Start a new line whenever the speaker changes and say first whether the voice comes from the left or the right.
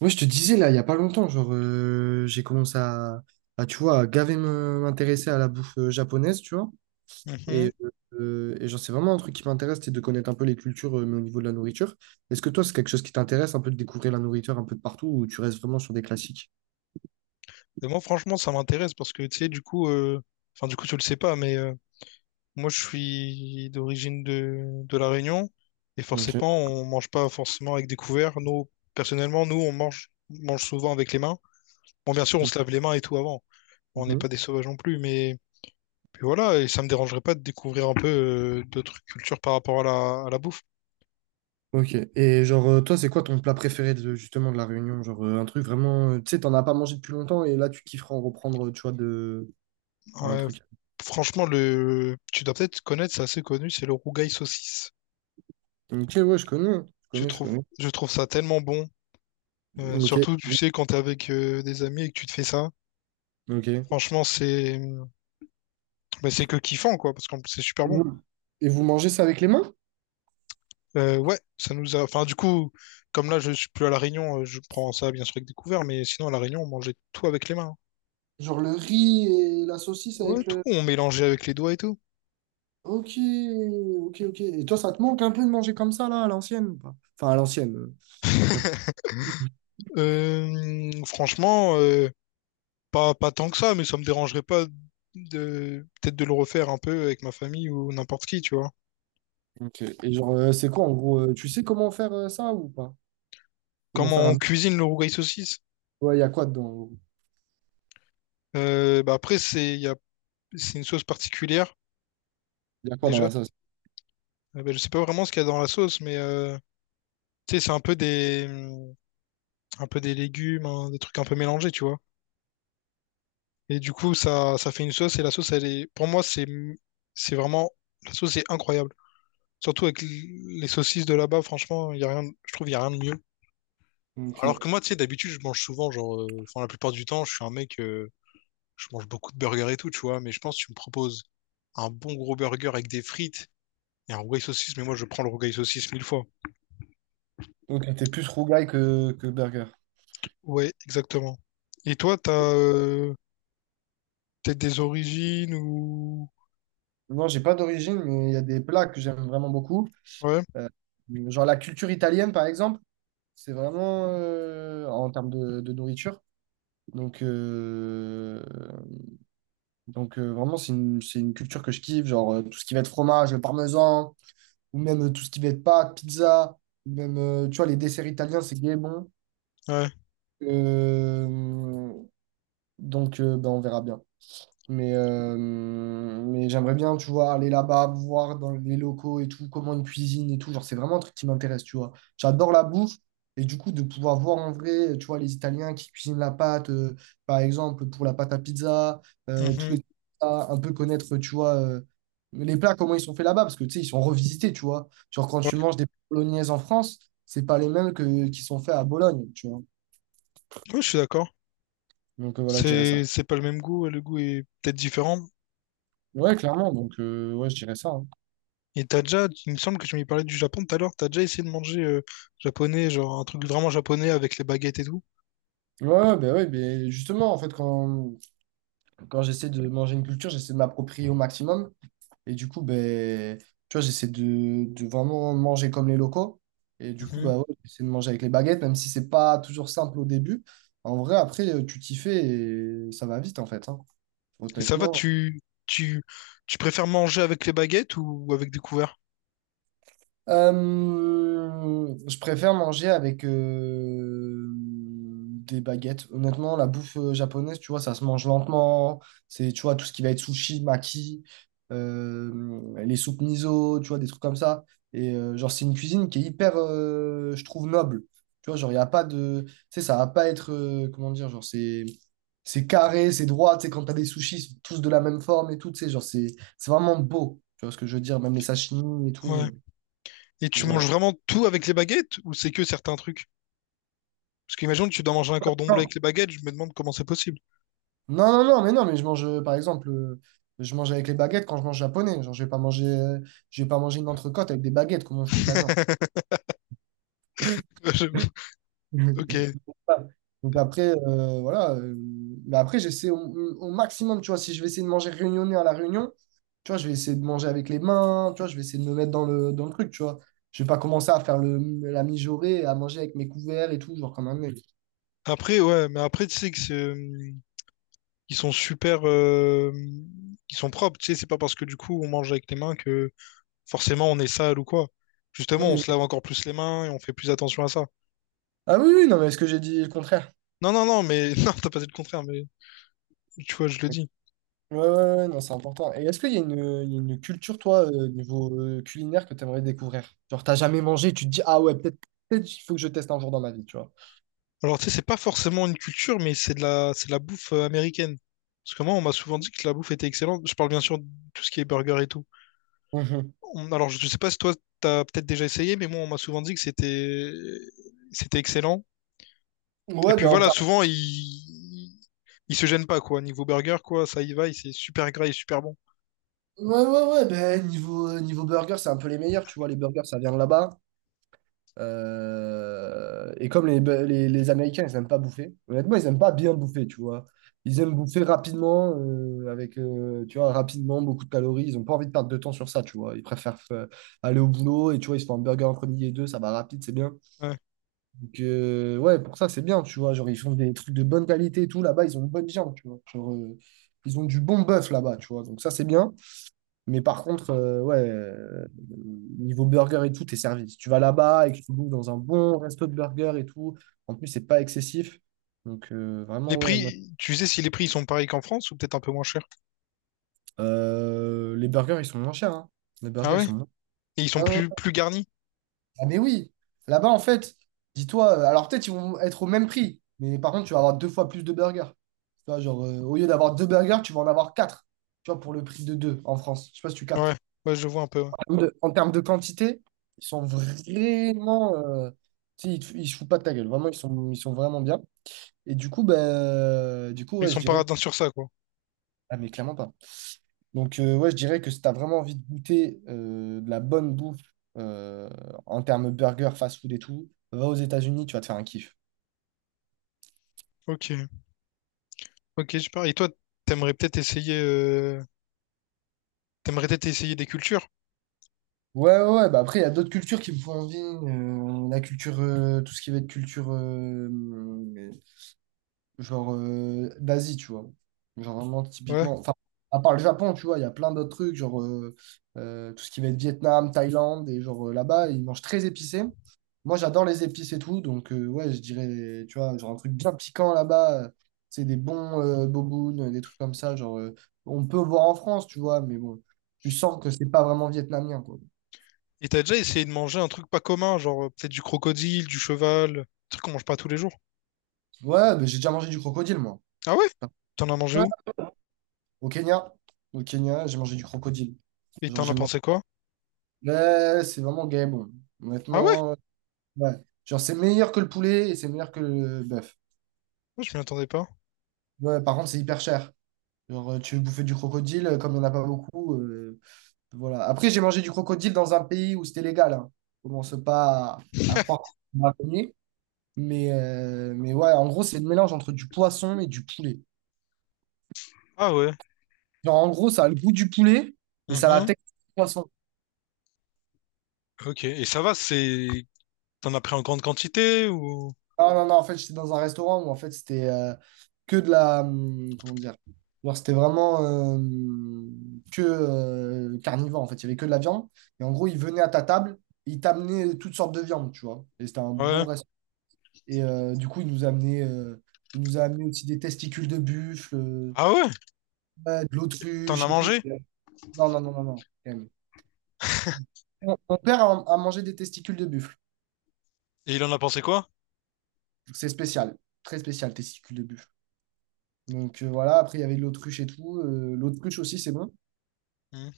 right: Ouais, je te disais là, il y a pas longtemps, genre j'ai commencé tu vois, à gaver m'intéresser à la bouffe japonaise, tu vois. Et,
left: Mhm.
right: euh, et genre c'est vraiment un truc qui m'intéresse, c'est de connaître un peu les cultures, mais au niveau de la nourriture. Est-ce que toi, c'est quelque chose qui t'intéresse un peu de découvrir la nourriture un peu de partout ou tu restes vraiment sur des classiques?
left: Et moi, franchement, ça m'intéresse parce que, tu sais, du coup, enfin, du coup, tu le sais pas, mais moi, je suis d'origine de La Réunion et
right: Ok.
left: forcément, on mange pas forcément avec des couverts. Nous, personnellement, nous, on mange souvent avec les mains. Bon, bien sûr, on se lave les mains et tout avant. On n'est
right: Mhm.
left: pas des sauvages non plus, mais puis voilà, et ça me dérangerait pas de découvrir un peu d'autres cultures par rapport à la bouffe.
right: Ok. Et genre toi, c'est quoi ton plat préféré de, justement de la Réunion? Genre un truc vraiment, tu sais, t'en as pas mangé depuis longtemps et là tu kifferas en reprendre, tu vois, de un
left: Ouais,
right: truc.
left: franchement, le, tu dois peut-être connaître, c'est assez connu, c'est le rougail saucisse.
right: Ok, ouais, je connais, je
left: Je
right: connais, je
left: trouve,
right: connais.
left: je trouve ça tellement bon.
right: Ok.
left: Surtout, tu sais, quand t'es avec des amis et que tu te fais ça,
right: Ok.
left: franchement, c'est bah, c'est que kiffant, quoi, parce que c'est super
right: Et
left: bon.
right: vous, et vous mangez ça avec les mains?
left: Ouais, ça nous a. Enfin, du coup, comme là, je suis plus à La Réunion, je prends ça bien sûr avec des couverts, mais sinon, à La Réunion, on mangeait tout avec les mains.
right: Genre le riz et la saucisse
left: Ouais,
right: avec
left: tout,
right: le…
left: on mélangeait avec les doigts et tout.
right: Ok, ok, ok. Et toi, ça te manque un peu de manger comme ça, là, à l'ancienne? Ou pas. Enfin, à l'ancienne. Quand-
left: Franchement, pas tant que ça, mais ça me dérangerait pas de peut-être de le refaire un peu avec ma famille ou n'importe qui, tu vois.
right: Ok. Et genre, c'est quoi, en gros? Tu sais comment faire ça ou pas? Comment
left: Comment
right: faire
left: on
right: un…
left: cuisine le rougail saucisse?
right: Ouais, il y a quoi dedans?
left: Bah après, c'est il y a- c'est une sauce particulière
right: Il y a quoi dans
left: déjà.
right: la sauce?
left: Bah, je sais pas vraiment ce qu'il y a dans la sauce, mais tu sais, c'est un peu des légumes, hein, des trucs un peu mélangés, tu vois. Et du coup, ça fait une sauce et la sauce, elle est, pour moi, c'est vraiment, la sauce est incroyable. Surtout avec l- les saucisses de là-bas, franchement, il y a rien, je trouve, il y a rien de mieux. Alors
right: Ok.
left: que moi, tu sais, d'habitude, je mange souvent, genre, enfin, la plupart du temps, je suis un mec, je mange beaucoup de burgers et tout, tu vois. Mais je pense que tu me proposes un bon gros burger avec des frites et un rougail saucisse, mais moi, je prends le rougail saucisse mille fois.
right: Donc, t'es plus rougaille que burger.
left: Ouais, exactement. Et toi, t'as peut-être des origines ou...
right: Non, j'ai pas d'origine, mais il y a des plats que j'aime vraiment beaucoup.
left: Ouais,
right: Euh, genre la culture italienne, par exemple, c'est vraiment, en termes de nourriture, Donc, euh, vraiment, c'est une culture que je kiffe, genre tout ce qui va être fromage, parmesan, ou même tout ce qui va être pâtes, pizza, ou même, tu vois, les desserts italiens, c'est gay bon.
left: ouais.
right: Euh, ben, on verra bien. Mais j'aimerais bien, tu vois, aller là-bas, voir dans les locaux et tout, comment ils cuisinent et tout. Genre, c'est vraiment un truc qui m'intéresse, tu vois. J'adore la bouffe. Et du coup, de pouvoir voir en vrai, tu vois, les Italiens qui cuisinent la pâte, par exemple, pour la pâte à pizza, tous les
left: Mhm.
right: plats, un peu connaître, tu vois, les plats, comment ils sont faits là-bas, parce que, tu sais, ils sont revisités, tu vois. Genre, quand
left: Ouais,
right: tu manges des bolognaises en France, c'est pas les mêmes que, qui sont faits à Bologne, tu vois.
left: ouais, je suis d'accord.
right: Donc, voilà, je dirais ça.
left: C'est pas le même goût, ouais, le goût est peut-être différent.
right: Ouais, clairement. Donc, ouais, je dirais ça, hein.
left: Et t'as déjà, il me semble que tu m'y parlais du Japon tout à l'heure, t'as déjà essayé de manger japonais, genre un truc vraiment japonais avec les baguettes et tout.
right: Ouais, ben justement, en fait, quand j'essaie de manger une culture, j'essaie de m'approprier au maximum. Et du coup, ben, tu vois, j'essaie de vraiment manger comme les locaux. Et du coup,
left: Mhm.
right: bah ouais, j'essaie de manger avec les baguettes, même si c'est pas toujours simple au début. En vrai, après, tu t'y fais et ça va vite, en fait, hein.
left: Et ça va,
right: Honnêtement,
left: tu, tu préfères manger avec les baguettes ou avec des couverts?
right: Je préfère manger avec des baguettes. Honnêtement, la bouffe japonaise, tu vois, ça se mange lentement. C'est, tu vois, tout ce qui va être sushi, maki, les soupes miso, tu vois, des trucs comme ça. Et genre, c'est une cuisine qui est hyper, je trouve, noble. Tu vois, genre, il n'y a pas de… Tu sais, ça va pas être… comment dire, genre, c'est… C'est carré, c'est droit, tu sais, quand t'as des sushis, ils sont tous de la même forme et tout, tu sais, genre, c'est vraiment beau, tu vois ce que je veux dire, même les sashimi et tout,
left: Ouais. Et tu
right: voilà.
left: manges vraiment tout avec les baguettes ou c'est que certains trucs? Parce qu'imagine tu dois manger un cordon bleu
right: Non,
left: avec les baguettes, je me demande comment c'est possible.
right: non, non, non, mais non, mais je mange, par exemple, je mange avec les baguettes quand je mange japonais. Genre, je vais pas manger, je vais pas manger une entrecôte avec des baguettes, comment je coupe la viande.
left: Ouais, j'avoue. Ok.
right: Voilà. Donc après, voilà. Mais après, j'essaie au maximum, tu vois, si je vais essayer de manger réunionnais à la réunion, tu vois, je vais essayer de manger avec les mains, tu vois, je vais essayer de me mettre dans dans le truc, tu vois. Je vais pas commencer à faire le, la mijaurée, à manger avec mes couverts et tout, genre comme un mec.
left: Après, ouais, mais après, tu sais que c'est, ils sont super, ils sont propres, tu sais, c'est pas parce que du coup on mange avec les mains que forcément on est sale ou quoi.
right: Non,
left: Justement, on
right: mais…
left: se lave encore plus les mains et on fait plus attention à ça.
right: Ah oui, oui, non, mais est-ce que j'ai dit le contraire?
left: Non, non, non, mais non, t'as pas dit le contraire, mais tu vois, je le dis.
right: Ouais, ouais, ouais, non, c'est important. Et est-ce qu'il y a une, il y a une culture, toi, niveau culinaire, que tu aimerais découvrir? Genre, t'as jamais mangé, tu te dis, ah ouais, peut-être, il faut que je teste un jour dans ma vie, tu vois.
left: Alors, tu sais, c'est pas forcément une culture, mais c'est de la bouffe américaine. Parce que moi, on m'a souvent dit que la bouffe était excellente. Je parle bien sûr de tout ce qui est burger et tout. Alors, je sais pas si toi, t'as peut-être déjà essayé, mais moi, on m'a souvent dit que c'était excellent.
right: Mhm.
left: Et
right: Ouais,
left: puis
right: ben, en
left: voilà,
right: termes-
left: souvent, ils... Ils se gênent pas, quoi. Niveau burger, quoi, ça y va, c'est super gras et super bon.
right: ouais, ouais, ouais, ben, niveau, niveau burger, c'est un peu les meilleurs, tu vois, les burgers, ça vient de là-bas. Et comme les Américains, ils n'aiment pas bouffer, honnêtement, ils n'aiment pas bien bouffer, tu vois. Ils aiment bouffer rapidement, avec, tu vois, rapidement, beaucoup de calories. Ils n'ont pas envie de perdre de temps sur ça, tu vois. Ils préfèrent aller au boulot et, tu vois, ils se font un burger entre midi et deux, ça va rapide, c'est bien.
left: Ouais.
right: Donc, ouais, pour ça, c'est bien, tu vois. Genre, ils font des trucs de bonne qualité et tout. Là-bas, ils ont une bonne viande, tu vois. Genre, ils ont du bon bœuf là-bas, tu vois. Donc, ça, c'est bien. Mais par contre, niveau burger et tout, t'es servi. Si tu vas là-bas et que tu bouffes dans un bon resto de burger et tout, en plus, c'est pas excessif. Donc,
left: Les
right: vraiment, ouais, moi-
left: prix, tu sais si les prix ils sont pareils qu'en France ou peut-être un peu moins chers?
right: Les burgers, ils sont moins chers, hein. Les
left: Ah
right: burgers, ils
left: ouais?
right: sont moins
left: Et ils sont
right: Ah,
left: plus garnis?
right: ah, mais oui, là-bas, en fait, dis-toi, alors peut-être ils vont être au même prix, mais par contre, tu vas avoir deux fois plus de burgers. Tu vois, genre, au lieu d'avoir deux burgers, tu vas en avoir quatre, tu vois, pour le prix de deux en France. Je sais pas si tu
left: Ouais,
right: captes.
left: ouais, je vois un peu. Ouais.
right: En termes de quantité, ils sont vraiment. Tu sais, ils se foutent pas de ta gueule. Vraiment, ils sont vraiment bien. Et du coup, ben, du coup
left: Ils
right: ouais, je
left: sont pas
right: dirais.
left: radins sur ça, quoi.
right: Ah, mais clairement pas. Donc, ouais, je dirais que si tu as vraiment envie de goûter de la bonne bouffe euh, en termes burger, fast-food et tout, va aux États-Unis, tu vas te faire un kiff.
left: Ok, ok, super. Et toi, t'aimerais peut-être essayer, euh, t'aimerais peut-être essayer des cultures?
right: Ouais, ouais, ouais, bah après, il y a d'autres cultures qui me font envie. La culture, tout ce qui va être culture genre d'Asie, tu vois. Genre vraiment
left: Ouais.
right: typiquement, enfin, à part le Japon, tu vois, il y a plein d'autres trucs, genre tout ce qui va être Vietnam, Thaïlande, et genre là-bas, ils mangent très épicé. Moi, j'adore les épices et tout, donc ouais, je dirais, tu vois, genre un truc bien piquant là-bas, c'est des bons bobounes, des trucs comme ça, genre on peut voir en France, tu vois, mais bon, tu sens que c'est pas vraiment vietnamien, quoi.
left: Et t'as déjà essayé de manger un truc pas commun, genre peut-être du crocodile, du cheval, un truc qu'on mange pas tous les jours?
right: Ouais, bah, j'ai déjà mangé du crocodile, moi.
left: Ah ouais? T'en as mangé
right: Ouais,
left: où?
right: au Kenya, au Kenya, j'ai mangé du crocodile.
left: Et
right: Genre,
left: t'en as
right: j'ai mangé
left: pensé quoi?
right: Ouais, c'est vraiment gay, bon.
left: Ah ouais?
right: Honnêtement, ouais. Genre, c'est meilleur que le poulet et c'est meilleur que le bœuf.
left: Moi, je m'y attendais pas.
right: Ouais, par contre, c'est hyper cher. Genre, tu veux bouffer du crocodile, comme il n'y en a pas beaucoup. Voilà. Après, j'ai mangé du crocodile dans un pays où c'était légal, hein. Commence pas à croire qu'on m'a connu. Mais ouais, en gros, c'est le mélange entre du poisson et du poulet.
left: Ah ouais.
right: Genre, en gros, ça a le goût du poulet, mais ça a la
left: Mhm.
right: texture du poisson.
left: Ok. Et ça va, c'est. T'en as pris en grande quantité ou.
right: Non, non, non, en fait, j'étais dans un restaurant où en fait c'était que de la. Comment dire? Genre, c'était vraiment euh, que carnivore, en fait. Il y avait que de la viande. Et en gros, ils venaient à ta table, ils t'amenaient toutes sortes de viandes, tu vois. Et c'était un bon
left: Ouais.
right: restaurant. Et du coup, ils nous amenaient, ils nous a amené aussi des testicules de buffle,
left: Ah ouais?
right: ouais, de
left: T'en as
right: l'autruche et tout.
left: mangé?
right: Non, non, non, non, non. Quand même. Mon père a mangé des testicules de buffle.
left: Et il en a pensé quoi?
right: C'est spécial, très spécial, testicules de buffle. Donc voilà, après il y avait de l'autruche et tout. L'autruche aussi, c'est bon.
left: Mhm.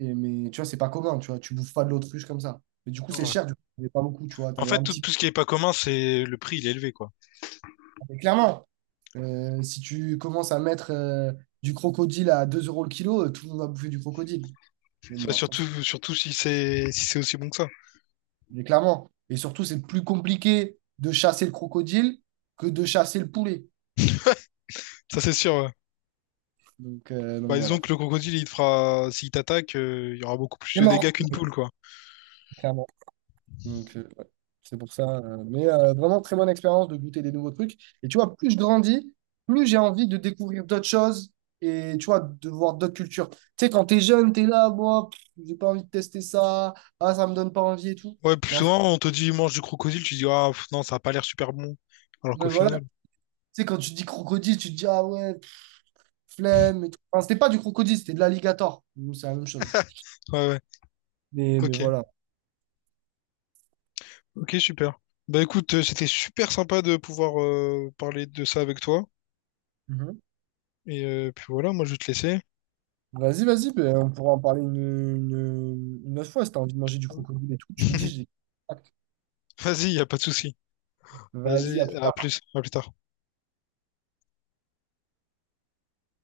right: Et, mais tu vois, c'est pas commun, tu vois. Tu bouffes pas de l'autruche comme ça. Mais du coup, c'est
left: Ouais.
right: cher, du coup, t'avais pas beaucoup, tu vois.
left: En
right: T'avais
left: fait,
right: un
left: tout,
right: petit.
left: tout ce qui est pas commun, c'est le prix, il est élevé, quoi.
right: Mais clairement, si tu commences à mettre du crocodile à 2 euros le kilo, tout le monde va bouffer du crocodile. Mais
left: Ça,
right: bon, après, c'est-
left: surtout, surtout si c'est aussi bon que ça.
right: mais clairement. Et surtout, c'est plus compliqué de chasser le crocodile que de chasser le poulet.
left: Ça, c'est sûr, ouais.
right: Donc
left: Bah, disons
right: voilà.
left: que le crocodile, il te fera. S'il t'attaque, il y aura beaucoup plus
right: C'est
left: de dégâts
right: mort.
left: qu'une poule, quoi.
right: Donc, ouais, c'est pour ça. Vraiment, très bonne expérience de goûter des nouveaux trucs. Et tu vois, plus je grandis, plus j'ai envie de découvrir d'autres choses et tu vois, de voir d'autres cultures. Tu sais, quand t'es jeune, t'es là, moi, pff, j'ai pas envie de tester ça. Ah, ça me donne pas envie et tout.
left: Ouais, plus
right: Mais en fait,
left: souvent, on te dit mange du crocodile, tu dis ah pff, non, ça a pas l'air super bon. Alors qu'au
right: ouais, voilà.
left: final,
right: Tu sais, quand tu dis crocodile, tu te dis, ah ouais, pff, flemme et tout. Enfin, c'était pas du crocodile, c'était de l'alligator. Donc, c'est la même chose.
left: ouais, ouais,
right: Mais
left: ok,
right: voilà.
left: ok, super. Bah écoute, c'était super sympa de pouvoir parler de ça avec toi.
right: Mhm.
left: Et puis voilà, moi je vais te laisser.
right: Vas-y, vas-y, ben, on pourra en parler une autre fois si t'as envie de manger du crocodile et tout. Tu me dis, j'ai.
left: Vas-y, y a pas de souci.
right: Vas-y,
left: Vas-y,
right: à plus tard.
left: à plus tard.